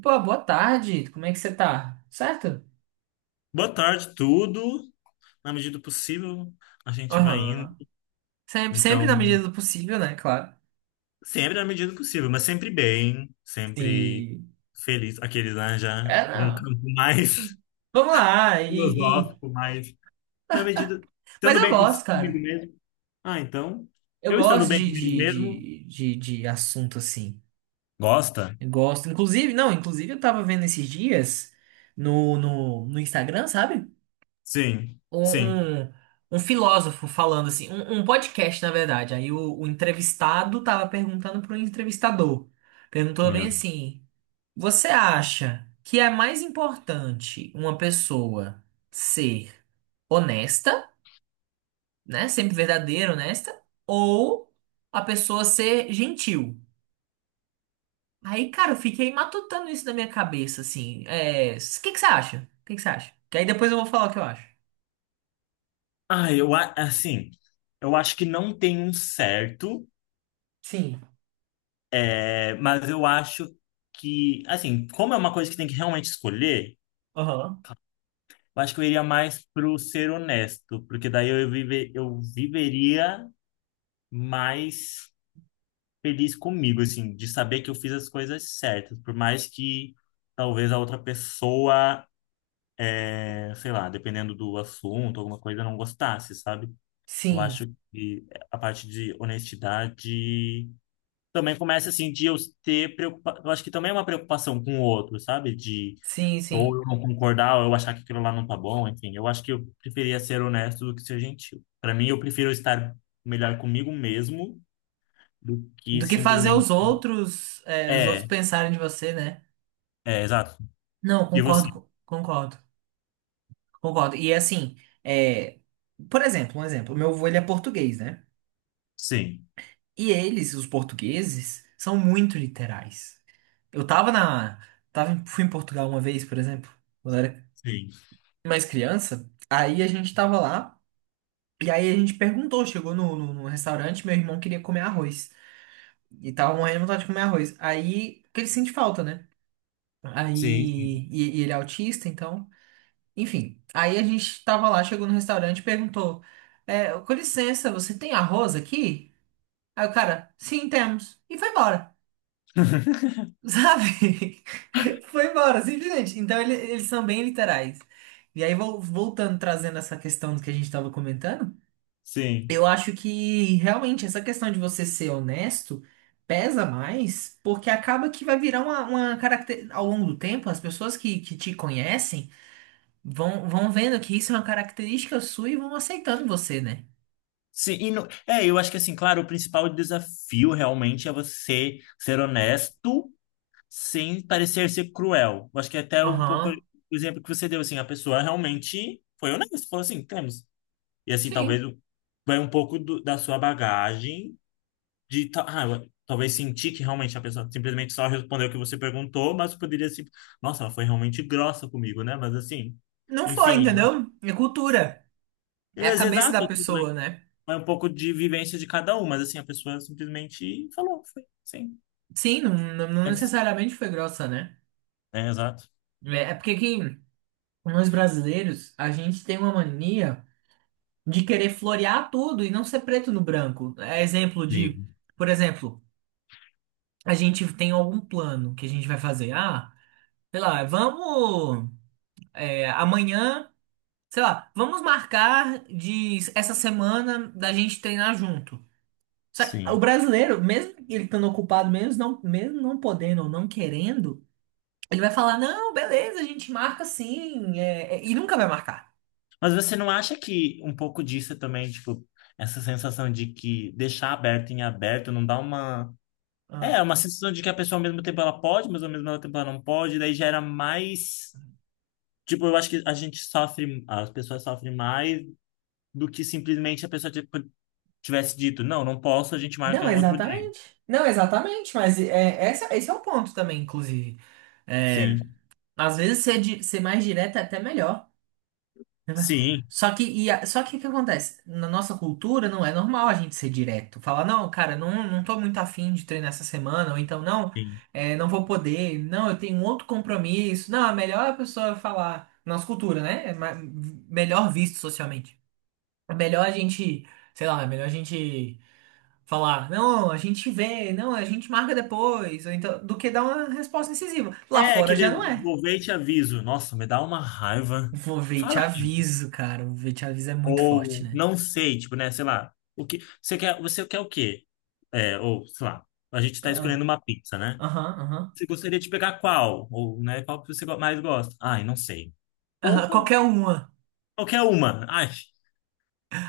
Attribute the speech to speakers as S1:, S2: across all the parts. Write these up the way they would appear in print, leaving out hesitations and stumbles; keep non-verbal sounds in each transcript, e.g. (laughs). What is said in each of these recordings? S1: Pô, boa tarde. Como é que você tá? Certo?
S2: Boa tarde, tudo. Na medida do possível, a gente vai indo.
S1: Aham. Sempre
S2: Então,
S1: na medida do possível, né? Claro.
S2: sempre na medida do possível, mas sempre bem, sempre
S1: Sim.
S2: feliz. Aqueles lá já
S1: É,
S2: para um
S1: não.
S2: campo mais
S1: Vamos lá.
S2: (laughs) filosófico, mais na medida,
S1: Mas
S2: estando
S1: eu
S2: bem
S1: gosto,
S2: comigo
S1: cara.
S2: mesmo. Ah, então,
S1: Eu
S2: eu estando
S1: gosto
S2: bem comigo mesmo,
S1: de, de assunto assim.
S2: gosta?
S1: Eu gosto. Inclusive, não, inclusive eu tava vendo esses dias no Instagram, sabe?
S2: Sim,
S1: Um,
S2: sim,
S1: um, um filósofo falando assim, um podcast, na verdade. Aí o entrevistado tava perguntando pro entrevistador. Perguntou bem
S2: meu. Deus.
S1: assim. Você acha que é mais importante uma pessoa ser honesta, né? Sempre verdadeira, honesta, ou a pessoa ser gentil? Aí, cara, eu fiquei matutando isso na minha cabeça, assim. É, o que que você acha? O que que você acha? Que aí depois eu vou falar o que eu acho.
S2: Ah, assim, eu acho que não tem um certo.
S1: Sim.
S2: É, mas eu acho que, assim, como é uma coisa que tem que realmente escolher,
S1: Aham.
S2: eu acho que eu iria mais pro ser honesto, porque daí eu viveria mais feliz comigo, assim, de saber que eu fiz as coisas certas, por mais que talvez a outra pessoa, é, sei lá, dependendo do assunto, alguma coisa, não gostasse, sabe? Eu
S1: Sim.
S2: acho que a parte de honestidade também começa, assim, de eu ter preocupação, eu acho que também é uma preocupação com o outro, sabe? De
S1: Sim,
S2: ou
S1: sim.
S2: eu não concordar, ou eu achar que aquilo lá não tá bom, enfim. Eu acho que eu preferia ser honesto do que ser gentil. Para mim, eu prefiro estar melhor comigo mesmo do que
S1: Do que fazer
S2: simplesmente.
S1: os outros, é, os outros
S2: É,
S1: pensarem de você, né?
S2: é, exato.
S1: Não,
S2: E você?
S1: concordo, concordo. Concordo. E assim, é, por exemplo, um exemplo, meu avô ele é português, né?
S2: Sim,
S1: E eles, os portugueses, são muito literais. Eu tava na, fui em Portugal uma vez, por exemplo, quando eu era
S2: sim,
S1: mais criança. Aí a gente tava lá e aí a gente perguntou, chegou no restaurante, meu irmão queria comer arroz e tava morrendo de vontade de comer arroz. Aí que ele sente falta, né?
S2: sim, sim.
S1: Aí e ele é autista, então enfim, aí a gente tava lá, chegou no restaurante e perguntou: é, com licença, você tem arroz aqui? Aí o cara, sim, temos. E foi embora, sabe? (laughs) Foi embora, simplesmente. Então ele- eles são bem literais. E aí, voltando, trazendo essa questão do que a gente tava comentando,
S2: Sim,
S1: eu acho que realmente essa questão de você ser honesto pesa mais, porque acaba que vai virar uma característica. Ao longo do tempo, as pessoas que te conhecem. Vão vendo que isso é uma característica sua e vão aceitando você, né?
S2: sim, e é, eu acho que assim, claro, o principal desafio realmente é você ser honesto sem parecer ser cruel. Eu acho que é até um pouco o
S1: Aham.
S2: exemplo que você deu, assim, a pessoa realmente foi honesta, falou assim, temos. E assim,
S1: Sim.
S2: vai um pouco da sua bagagem de ah, talvez sentir que realmente a pessoa simplesmente só respondeu o que você perguntou, mas poderia se, nossa, ela foi realmente grossa comigo, né? Mas assim,
S1: Não foi,
S2: enfim,
S1: entendeu? É cultura. É a
S2: mas
S1: cabeça da
S2: exato, assim,
S1: pessoa, né?
S2: vai um pouco de vivência de cada um, mas assim, a pessoa simplesmente falou, foi, sim.
S1: Sim, não, não não
S2: É,
S1: necessariamente foi grossa, né?
S2: é, exato.
S1: É porque que nós brasileiros, a gente tem uma mania de querer florear tudo e não ser preto no branco. É exemplo de,
S2: Sim.
S1: por exemplo, a gente tem algum plano que a gente vai fazer. Ah, sei lá, vamos, é, amanhã. Sei lá, vamos marcar de essa semana da gente treinar junto. Só que o
S2: Sim.
S1: brasileiro, mesmo ele estando ocupado, mesmo não podendo ou não querendo, ele vai falar: não, beleza, a gente marca sim, é, é", e nunca vai marcar.
S2: Mas você não acha que um pouco disso é também, tipo, essa sensação de que deixar aberto em aberto não dá uma é,
S1: Ah.
S2: uma sensação de que a pessoa ao mesmo tempo ela pode, mas ao mesmo tempo ela não pode, daí gera mais. Tipo, eu acho que a gente sofre, as pessoas sofrem mais do que simplesmente a pessoa tipo, tivesse dito, não, não posso, a gente marca
S1: Não,
S2: em outro dia.
S1: exatamente. Não, exatamente, mas é, essa, esse é o ponto também, inclusive. É,
S2: Sim,
S1: às vezes ser, ser mais direto é até melhor.
S2: sim,
S1: Só que, só que o que acontece? Na nossa cultura não é normal a gente ser direto. Falar, não, cara, não, não tô muito afim de treinar essa semana, ou então, não,
S2: sim.
S1: é, não vou poder, não, eu tenho outro compromisso. Não, é melhor é a pessoa falar. Nossa cultura, né? Melhor visto socialmente. É melhor a gente, sei lá, é melhor a gente falar, não, a gente vê, não, a gente marca depois, ou então, do que dar uma resposta incisiva.
S2: É,
S1: Lá
S2: é
S1: fora já não
S2: aquele
S1: é.
S2: vou ver e te aviso. Nossa, me dá uma raiva.
S1: Vou ver e te
S2: Fala, gente.
S1: aviso, cara. O ver e te aviso é muito forte,
S2: Ou
S1: né?
S2: não sei, tipo, né, sei lá, o que. Você quer o quê? É, ou, sei lá, a gente tá escolhendo uma pizza, né?
S1: Aham, aham.
S2: Você gostaria de pegar qual? Ou, né, qual que você mais gosta? Ai, não sei.
S1: Aham,
S2: Porra,
S1: qualquer uma.
S2: qualquer uma. Ai.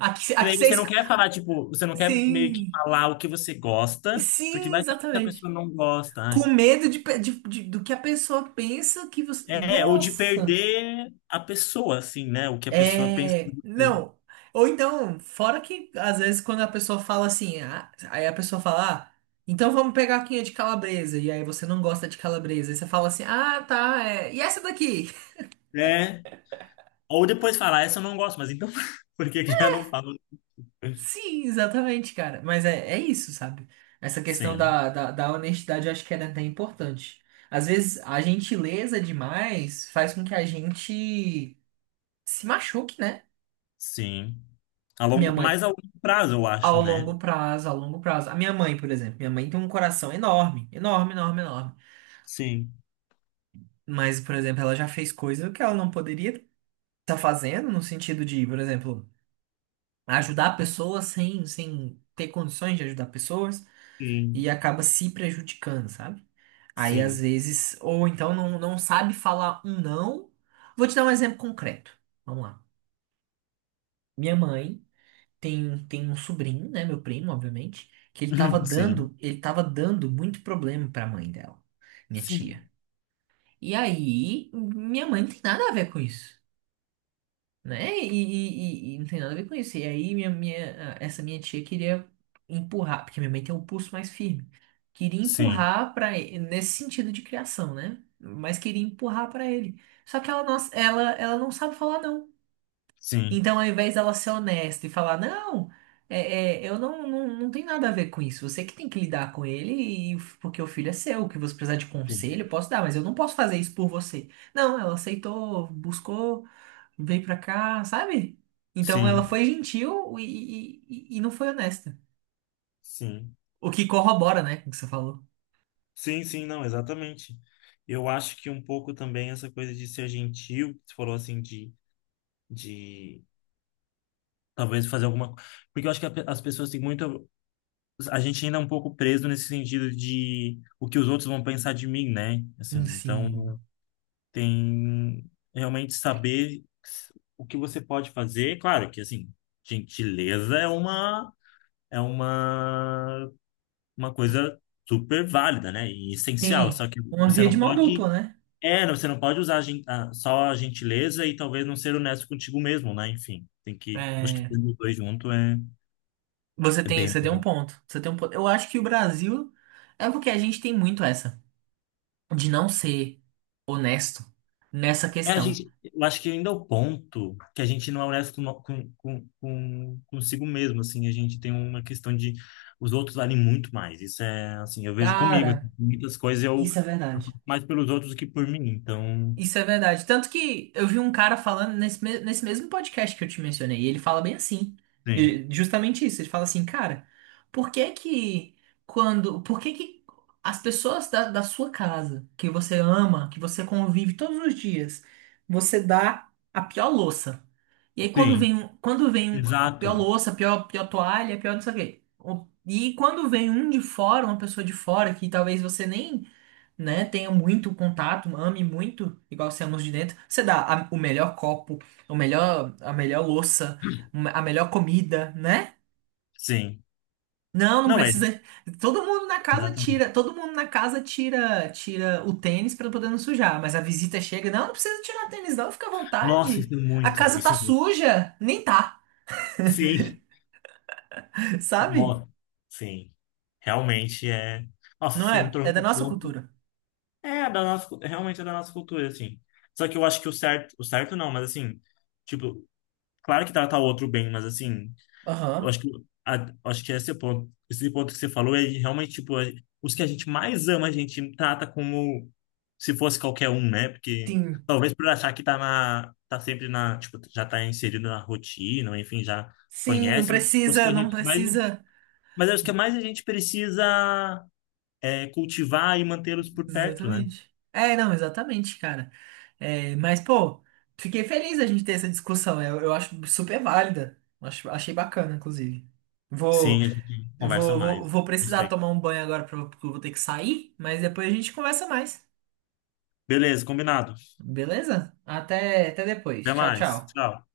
S1: Aqui,
S2: E
S1: aqui
S2: daí
S1: você
S2: você não quer falar, tipo, você não quer meio que
S1: Sim,
S2: falar o que você gosta, porque
S1: sim,
S2: vai saber se a
S1: exatamente.
S2: pessoa não gosta. Ai.
S1: Com medo de, do que a pessoa pensa que você.
S2: É, ou de
S1: Nossa!
S2: perder a pessoa, assim, né? O que a pessoa pensa
S1: É.
S2: de
S1: Não. Ou então, fora que às vezes quando a pessoa fala assim, ah, aí a pessoa fala, ah, então vamos pegar aqui a de calabresa. E aí você não gosta de calabresa. E você fala assim, ah, tá, é. E essa daqui?
S2: você. É. Ou depois falar, essa eu não gosto, mas então (laughs) por que que eu não falo?
S1: Sim, exatamente, cara. Mas é, é isso, sabe? Essa questão
S2: Sim,
S1: da honestidade eu acho que era até importante. Às vezes a gentileza demais faz com que a gente se machuque, né?
S2: sim. A
S1: Minha
S2: longo, mais
S1: mãe,
S2: a longo prazo, eu
S1: ao
S2: acho, né?
S1: longo prazo, ao longo prazo. A minha mãe, por exemplo, minha mãe tem um coração enorme, enorme.
S2: Sim,
S1: Mas, por exemplo, ela já fez coisa que ela não poderia estar fazendo, no sentido de, por exemplo, ajudar pessoas sem, sem ter condições de ajudar pessoas e
S2: sim,
S1: acaba se prejudicando, sabe? Aí às
S2: sim.
S1: vezes, ou então não, não sabe falar um não. Vou te dar um exemplo concreto. Vamos lá. Minha mãe tem um sobrinho, né? Meu primo, obviamente, que
S2: (laughs) Sim,
S1: ele tava dando muito problema pra mãe dela, minha tia.
S2: sim.
S1: E aí, minha mãe não tem nada a ver com isso. Né? E não tem nada a ver com isso. E aí essa minha tia queria empurrar, porque minha mãe tem um pulso mais firme. Queria
S2: Sim,
S1: empurrar para nesse sentido de criação, né? Mas queria empurrar para ele. Só que ela não, ela não sabe falar não.
S2: sim,
S1: Então, ao invés dela ser honesta e falar, não, é, é, eu não, não, não tem nada a ver com isso. Você que tem que lidar com ele, e, porque o filho é seu. O que você precisar de conselho,
S2: sim,
S1: eu posso dar, mas eu não posso fazer isso por você. Não, ela aceitou, buscou, veio pra cá, sabe? Então ela
S2: sim,
S1: foi gentil e não foi honesta.
S2: sim,
S1: O que corrobora, né, com o que você falou.
S2: sim, sim, não, exatamente. Eu acho que um pouco também essa coisa de ser gentil, que você falou assim, de talvez fazer alguma. Porque eu acho que a as pessoas têm muito. A gente ainda é um pouco preso nesse sentido de o que os outros vão pensar de mim, né? Assim, então
S1: Sim.
S2: tem realmente saber o que você pode fazer. Claro que, assim, gentileza é uma. É uma coisa super válida, né? E essencial.
S1: Tem
S2: Só que
S1: uma
S2: você
S1: via de
S2: não
S1: mão dupla,
S2: pode.
S1: né?
S2: É, não, você não pode usar a só a gentileza e talvez não ser honesto contigo mesmo, né? Enfim, tem que. Acho que
S1: É,
S2: tendo os dois junto é, é bem.
S1: você tem um ponto. Você tem um ponto. Eu acho que o Brasil é porque a gente tem muito essa de não ser honesto nessa
S2: É, a
S1: questão.
S2: gente. Eu acho que ainda é o ponto que a gente não é honesto consigo mesmo, assim. A gente tem uma questão de. Os outros valem muito mais. Isso é, assim, eu vejo comigo. Assim,
S1: Cara,
S2: muitas coisas eu.
S1: isso é
S2: Eu
S1: verdade.
S2: faço mais pelos outros do que por mim. Então,
S1: Isso é verdade. Tanto que eu vi um cara falando nesse, nesse mesmo podcast que eu te mencionei, e ele fala bem assim.
S2: sim.
S1: E justamente isso, ele fala assim, cara, por que que quando, por que que as pessoas da, da sua casa, que você ama, que você convive todos os dias, você dá a pior louça? E aí quando
S2: Sim,
S1: vem, a pior
S2: exato.
S1: louça, a pior, pior toalha, a pior não sei o quê. E quando vem um de fora, uma pessoa de fora, que talvez você nem, né, tenha muito contato, ame muito, igual você ama os de dentro. Você dá o melhor copo, o melhor, a melhor louça, a melhor comida, né?
S2: Sim.
S1: Não, não
S2: Não é,
S1: precisa.
S2: exatamente.
S1: Todo mundo na casa tira, tira o tênis pra poder não sujar, mas a visita chega, não, não precisa tirar o tênis não, fica à
S2: Nossa, isso
S1: vontade.
S2: é
S1: A
S2: muito,
S1: casa tá
S2: isso é muito.
S1: suja, nem tá,
S2: Sim,
S1: (laughs) sabe?
S2: nossa, sim. Realmente é. Nossa,
S1: Não
S2: você
S1: é?
S2: entrou
S1: É da
S2: num
S1: nossa
S2: ponto.
S1: cultura.
S2: É, da nossa, realmente é da nossa cultura, assim. Só que eu acho que o certo não, mas assim, tipo, claro que tratar o outro bem, mas assim. Eu
S1: Aham.
S2: acho que, acho que esse é o ponto, esse ponto que você falou é realmente, tipo, os que a gente mais ama, a gente trata como se fosse qualquer um, né? Porque
S1: Sim.
S2: talvez por achar que tá na, tá sempre na, tipo, já tá inserido na rotina, ou enfim, já
S1: Sim, não
S2: conhece, mas os
S1: precisa,
S2: que a
S1: não
S2: gente mais,
S1: precisa.
S2: mas acho que é mais a gente precisa é, cultivar e mantê-los por perto, né?
S1: Exatamente. É, não, exatamente, cara. É, mas, pô, fiquei feliz da gente ter essa discussão. Eu acho super válida. Acho, achei bacana, inclusive. Vou,
S2: Sim, a gente conversa mais.
S1: vou precisar
S2: Gostei.
S1: tomar um banho agora pra- porque eu vou ter que sair, mas depois a gente conversa mais.
S2: Beleza, combinado.
S1: Beleza? Até, até depois.
S2: Até
S1: Tchau,
S2: mais.
S1: tchau.
S2: Tchau.